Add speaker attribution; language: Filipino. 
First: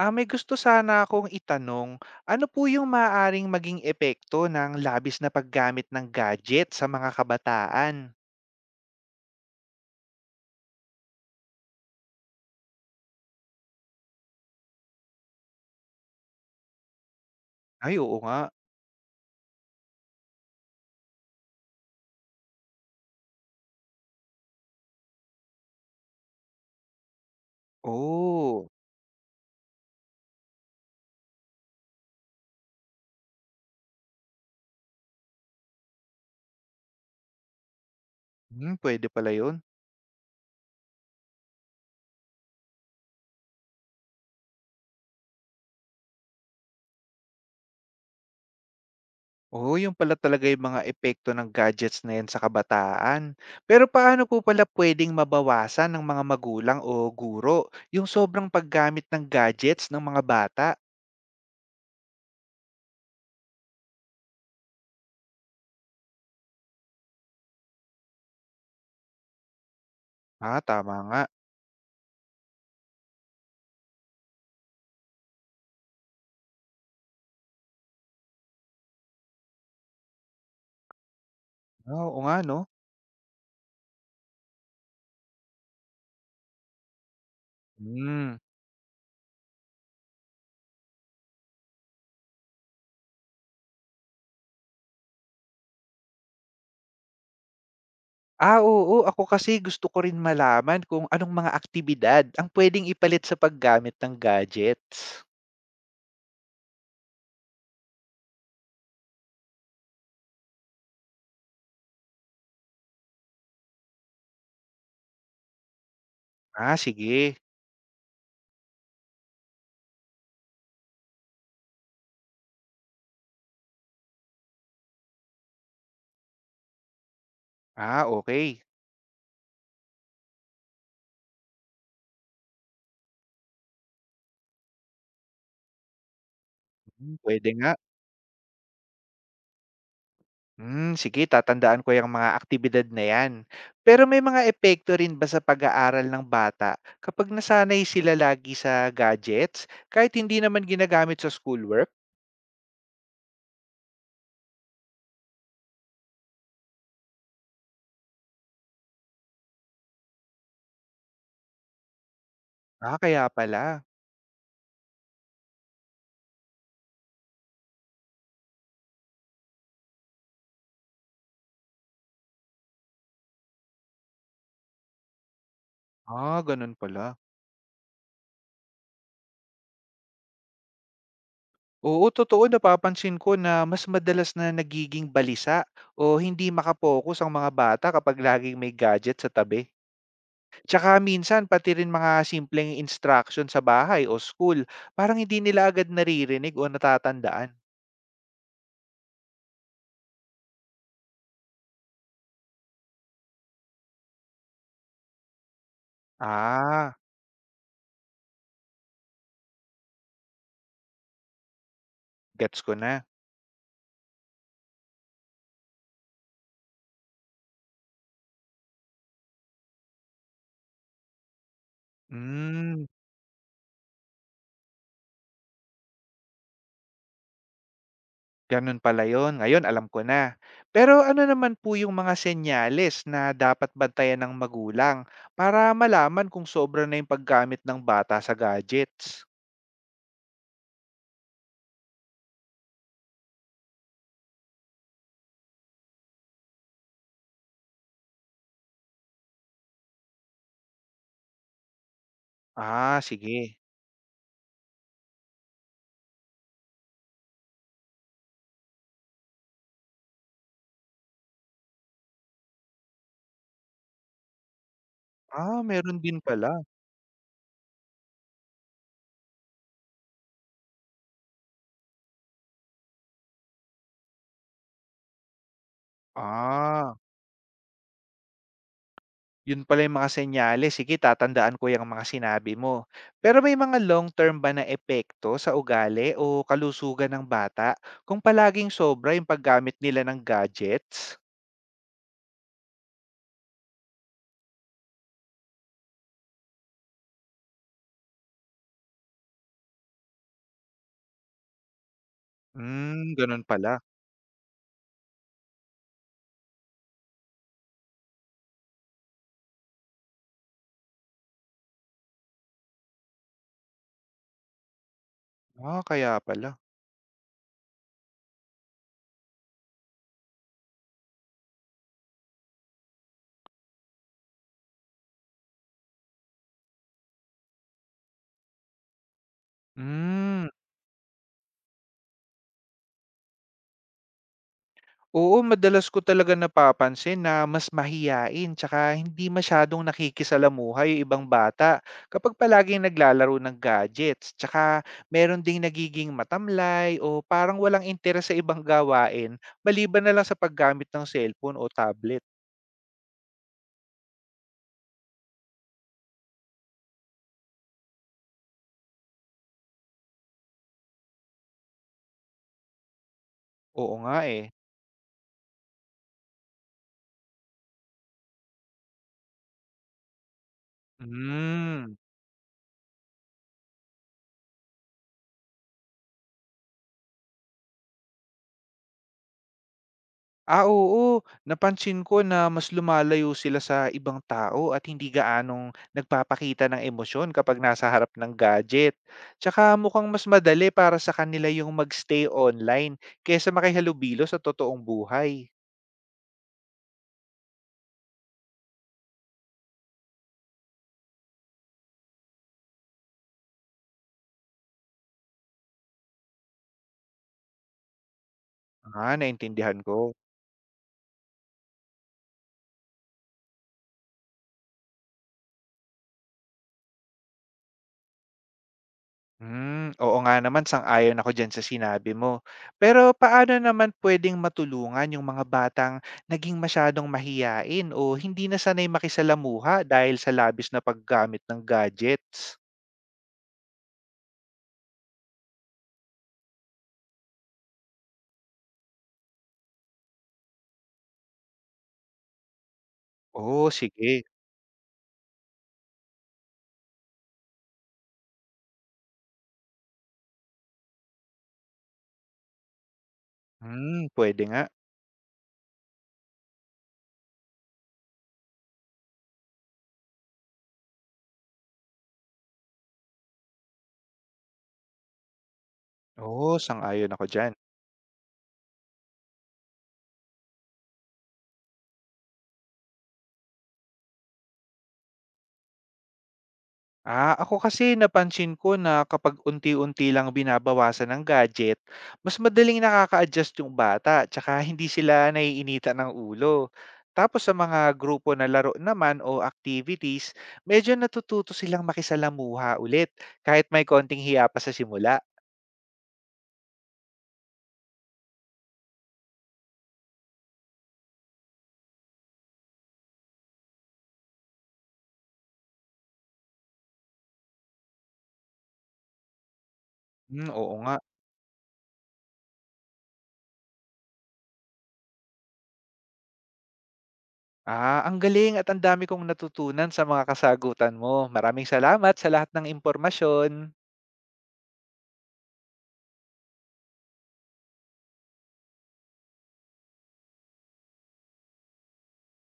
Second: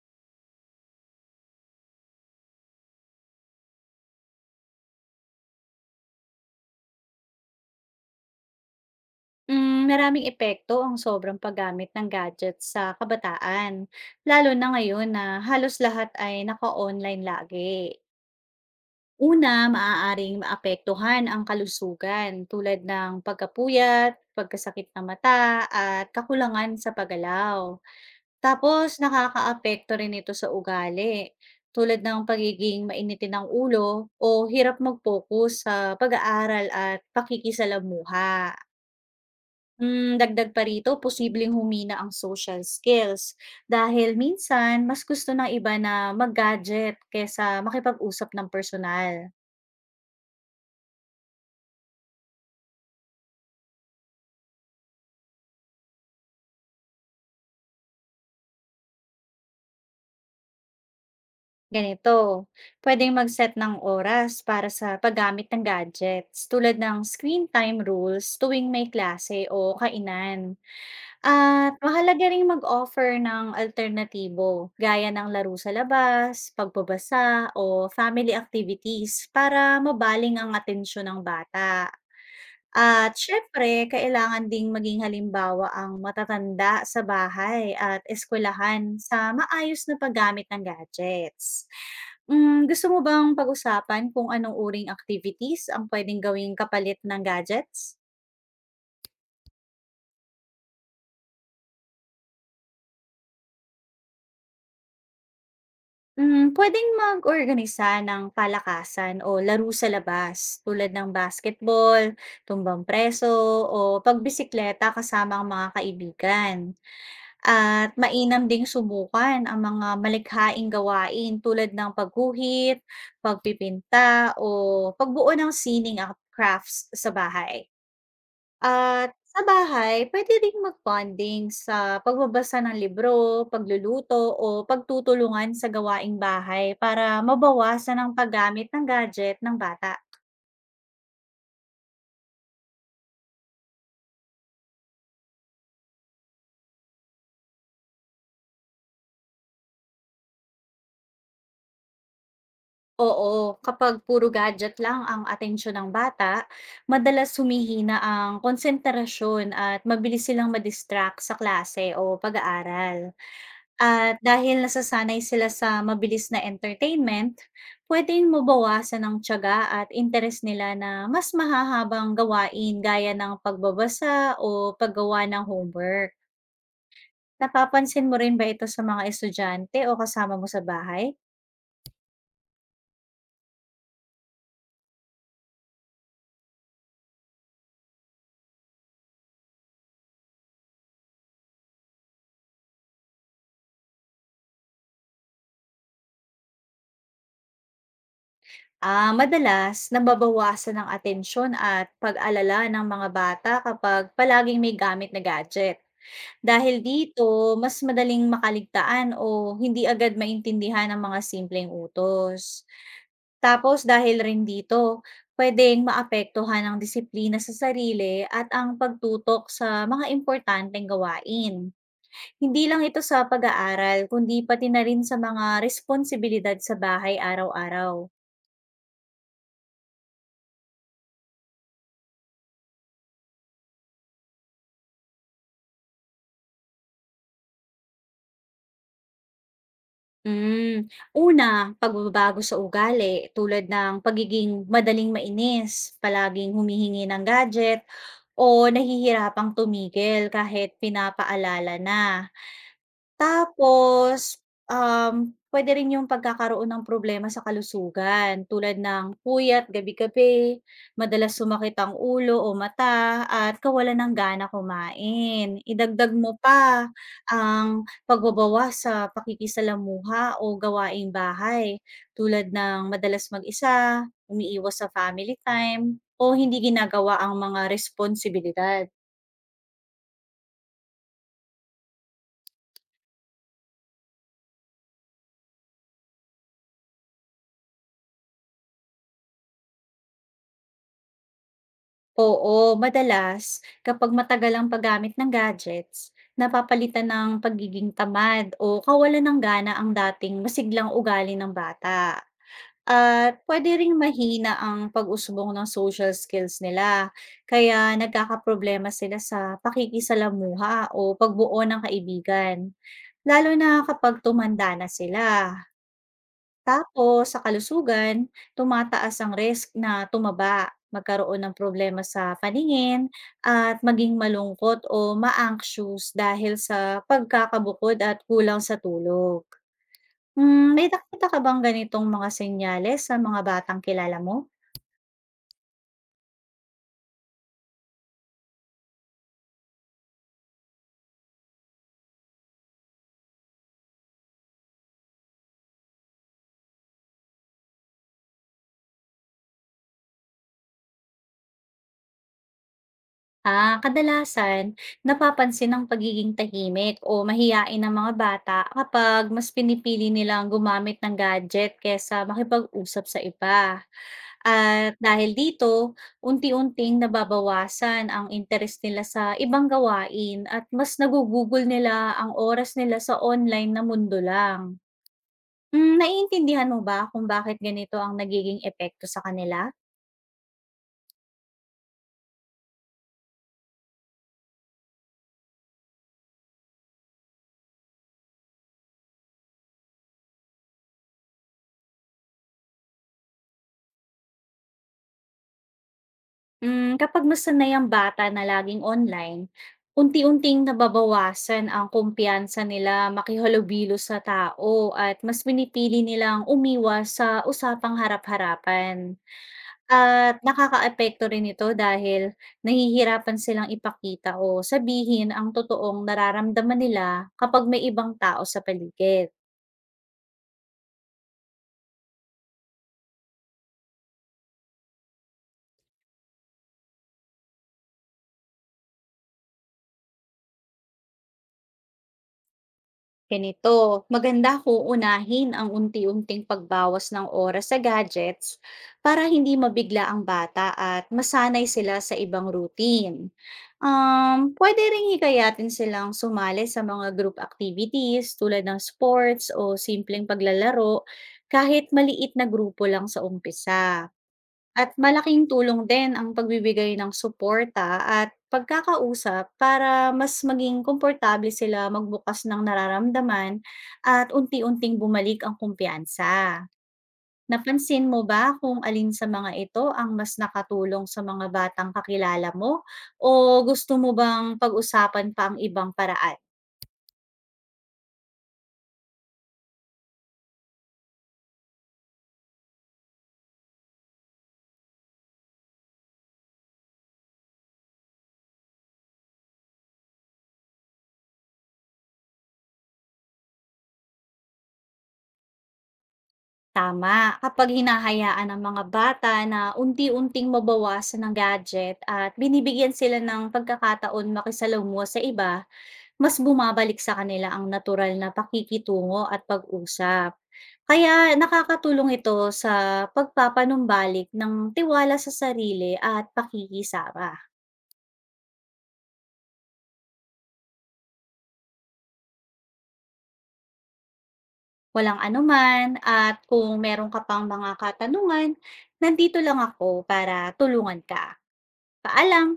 Speaker 1: Ah, may gusto sana akong itanong, ano po yung maaaring maging epekto ng labis na paggamit ng gadget sa mga kabataan?
Speaker 2: Mm, maraming epekto ang sobrang paggamit ng gadgets sa kabataan, lalo na ngayon na halos lahat ay naka-online lagi.
Speaker 1: Ay, oo nga.
Speaker 2: Una, maaaring maapektuhan ang kalusugan tulad ng pagkapuyat, pagkasakit ng mata, at kakulangan sa pagalaw.
Speaker 1: Oo.
Speaker 2: Tapos, nakakaapekto rin ito sa ugali, tulad ng pagiging mainitin ng ulo o hirap mag-focus sa pag-aaral at pakikisalamuha.
Speaker 1: Hmm, pwede pala yun.
Speaker 2: Hmm, dagdag pa rito, posibleng humina ang social skills dahil minsan mas gusto ng iba na mag-gadget kesa makipag-usap ng personal.
Speaker 1: Oo, yun pala talaga yung mga epekto ng gadgets na yan sa kabataan. Pero paano po pala pwedeng mabawasan ng mga magulang o guro yung sobrang paggamit ng gadgets ng mga bata?
Speaker 2: Ganito, pwedeng mag-set ng oras para sa paggamit ng gadgets tulad ng screen time rules tuwing may klase o kainan.
Speaker 1: Ah, tama nga.
Speaker 2: At mahalaga ring mag-offer ng alternatibo gaya ng laro sa labas, pagbabasa o family activities para mabaling ang atensyon ng bata.
Speaker 1: Oo nga, no?
Speaker 2: At siyempre kailangan ding maging halimbawa ang matatanda sa bahay at
Speaker 1: Hmm.
Speaker 2: eskuwelahan sa maayos na paggamit ng gadgets. Hmm, gusto mo bang pag-usapan kung anong uring activities ang puwedeng gawing kapalit ng gadgets?
Speaker 1: Ah, oo. Ako kasi gusto ko rin malaman kung anong mga aktibidad ang puwedeng ipalit sa paggamit ng gadgets.
Speaker 2: Hmm, puwedeng mag-organisa ng palakasan o laro sa labas tulad ng basketball, tumbang preso o pagbisikleta kasama ang mga kaibigan.
Speaker 1: Ah, sige.
Speaker 2: At mainam ding subukan ang mga malikhaing gawain tulad ng pagguhit, pagpipinta, o pagbuo ng sining at crafts sa bahay.
Speaker 1: Ah, okay.
Speaker 2: At sa bahay, pwede rin mag-bonding sa pagbabasa ng libro, pagluluto, o pagtutulungan sa gawaing bahay para
Speaker 1: Hmm, puwede nga.
Speaker 2: mabawasan ang paggamit ng gadget ng bata.
Speaker 1: Hmm, sige tatandaan ko yung mga aktibidad na yan. Pero may mga epekto rin ba sa pag-aaral ng bata kapag nasanay sila lagi sa gadgets kahit hindi naman ginagamit sa schoolwork?
Speaker 2: Oo, kapag puro gadget lang ang atensyon ng bata, madalas humihina ang konsentrasyon at mabilis silang ma sa klase o
Speaker 1: Ah,
Speaker 2: pag-aaral.
Speaker 1: kaya pala.
Speaker 2: At dahil nasasanay sila sa mabilis na entertainment, pwedeng mabawasan ang tiyaga at interes nila na mas mahahabang gawain gaya ng pagbabasa o paggawa ng homework.
Speaker 1: Ah, ganun pala.
Speaker 2: Napapansin mo rin ba ito sa mga estudyante o kasama mo sa bahay?
Speaker 1: Oo, totoo napapansin ko na mas madalas na nagiging balisa o hindi makapokus ang mga bata kapag laging may gadget sa tabi. Tsaka minsan pati rin mga simpleng instruction sa bahay o school, parang hindi nila agad naririnig o natatandaan.
Speaker 2: Ah, madalas nababawasan ng atensyon at pag-alala ng mga bata kapag palaging may gamit na gadget. Dahil
Speaker 1: Ah,
Speaker 2: dito, mas madaling makaligtaan o hindi agad maintindihan ang mga simpleng utos.
Speaker 1: gets ko na.
Speaker 2: Tapos dahil rin dito, pwedeng maapektuhan ang disiplina sa sarili at ang pagtutok sa mga importanteng gawain. Hindi lang
Speaker 1: Hmm,
Speaker 2: ito sa pag-aaral, kundi pati na rin sa mga responsibilidad sa bahay araw-araw.
Speaker 1: ganun pala yon. Ngayon alam ko na. Pero ano naman po yung mga senyales na dapat bantayan ng magulang para malaman kung sobra na yung paggamit ng bata sa gadgets?
Speaker 2: Hmm. Una, pagbabago sa ugali tulad ng pagiging madaling mainis, palaging humihingi ng gadget o nahihirapang tumigil kahit pinapaalala na.
Speaker 1: Ah, sige.
Speaker 2: Tapos, puwede rin yung pagkakaroon ng problema sa kalusugan tulad ng puyat gabi-gabi, madalas sumakit ang ulo o mata at kawalan ng gana kumain.
Speaker 1: Ah, meron
Speaker 2: Idagdag
Speaker 1: din
Speaker 2: mo
Speaker 1: pala.
Speaker 2: pa ang pagbabawas sa pakikisalamuha o gawaing bahay tulad ng madalas mag-isa, umiiwas sa family time o hindi
Speaker 1: Ah,
Speaker 2: ginagawa ang mga responsibilidad.
Speaker 1: yun pala yung mga senyales. Sige, tatandaan ko yung mga sinabi mo. Pero may mga long-term ba na epekto sa ugali o kalusugan ng bata kung palaging sobra yung paggamit nila ng gadgets?
Speaker 2: Oo, madalas kapag matagal ang paggamit ng gadgets, napapalitan ng pagiging tamad o kawalan ng gana ang dating masiglang ugali ng bata.
Speaker 1: Hmm,
Speaker 2: At
Speaker 1: ganun
Speaker 2: pwede
Speaker 1: pala.
Speaker 2: ring mahina ang pag-usbong ng social skills nila, kaya nagkakaproblema sila sa pakikisalamuha o pagbuo ng kaibigan, lalo na kapag tumanda na sila.
Speaker 1: Ah, kaya pala.
Speaker 2: Tapos sa kalusugan, tumataas ang risk na tumaba, magkaroon ng problema sa paningin, at maging malungkot o ma-anxious dahil sa pagkakabukod at kulang sa tulog.
Speaker 1: Hmm.
Speaker 2: Hmm, may nakita ka bang ganitong mga senyales sa mga batang kilala mo?
Speaker 1: Oo, madalas ko talaga napapansin na mas mahiyain tsaka hindi masyadong nakikisalamuha yung ibang bata kapag palaging naglalaro ng gadgets. Tsaka meron ding nagiging matamlay o parang walang interes sa ibang gawain maliban na lang sa paggamit ng cellphone o tablet.
Speaker 2: Ah, kadalasan napapansin ang pagiging tahimik o mahiyain ng mga bata kapag mas pinipili nilang gumamit ng gadget kesa makipag-usap sa iba.
Speaker 1: Oo nga eh.
Speaker 2: At dahil dito, unti-unting nababawasan ang interes nila sa ibang gawain at mas nagugugol nila
Speaker 1: Mm.
Speaker 2: ang oras nila sa online na mundo lang. Mm, naiintindihan mo ba kung bakit ganito ang nagiging epekto sa kanila?
Speaker 1: Ah, oo. Napansin ko na mas lumalayo sila sa ibang tao at hindi gaanong nagpapakita ng emosyon kapag nasa harap ng gadget. Tsaka mukhang mas madali para sa kanila yung magstay online kaysa makihalubilo sa totoong buhay.
Speaker 2: Hmm, kapag nasanay ang bata na laging online, unti-unting nababawasan ang kumpiyansa nila makihalubilo sa tao at mas pinipili nilang umiwas sa usapang harap-harapan.
Speaker 1: Ah, naintindihan ko.
Speaker 2: At nakakaapekto rin ito dahil nahihirapan silang ipakita o sabihin ang totoong nararamdaman nila kapag may ibang tao sa paligid.
Speaker 1: Hmm, oo nga naman, sang-ayon ako diyan sa sinabi mo. Pero paano naman puwedeng matulungan yung mga batang naging masyadong mahiyain o hindi na sanay makisalamuha dahil sa labis na paggamit ng gadgets?
Speaker 2: Ganito, maganda kung unahin ang unti-unting pagbawas ng oras sa gadgets para hindi mabigla ang bata at masanay sila sa ibang routine.
Speaker 1: Oh, sige.
Speaker 2: Pwede rin hikayatin silang sumali sa mga group activities tulad ng sports o simpleng paglalaro kahit maliit na grupo lang sa umpisa.
Speaker 1: Hmm, puwede nga.
Speaker 2: At malaking tulong din ang pagbibigay ng suporta at pagkakausap para mas maging komportable sila magbukas ng nararamdaman at unti-unting bumalik ang kumpiyansa.
Speaker 1: Oo, sang-ayon ako diyan.
Speaker 2: Napansin mo ba kung alin sa mga ito ang mas nakatulong sa mga batang kakilala mo o gusto mo bang pag-usapan pa ang ibang paraan?
Speaker 1: Ah, ako kasi napansin ko na kapag unti-unti lang binabawasan ng gadget, mas madaling nakaka-adjust yung bata, tsaka hindi sila naiinitan ng ulo. Tapos sa mga grupo na laro naman o activities, medyo natututo silang makisalamuha ulit, kahit may konting hiya pa sa simula.
Speaker 2: Tama, kapag hinahayaan ng mga bata na unti-unting mabawasan ng gadget at binibigyan sila ng pagkakataon makisalamuha sa iba, mas bumabalik sa kanila ang natural na pakikitungo at pag-usap.
Speaker 1: Hmm, oo nga.
Speaker 2: Kaya nakakatulong ito sa pagpapanumbalik ng tiwala sa sarili at pakikisama.
Speaker 1: Ah, ang galing at ang dami kong natutunan sa mga kasagutan mo. Maraming salamat sa lahat ng impormasyon.
Speaker 2: Walang anuman at kung meron ka pang mga katanungan, nandito lang ako para tulungan ka. Paalam!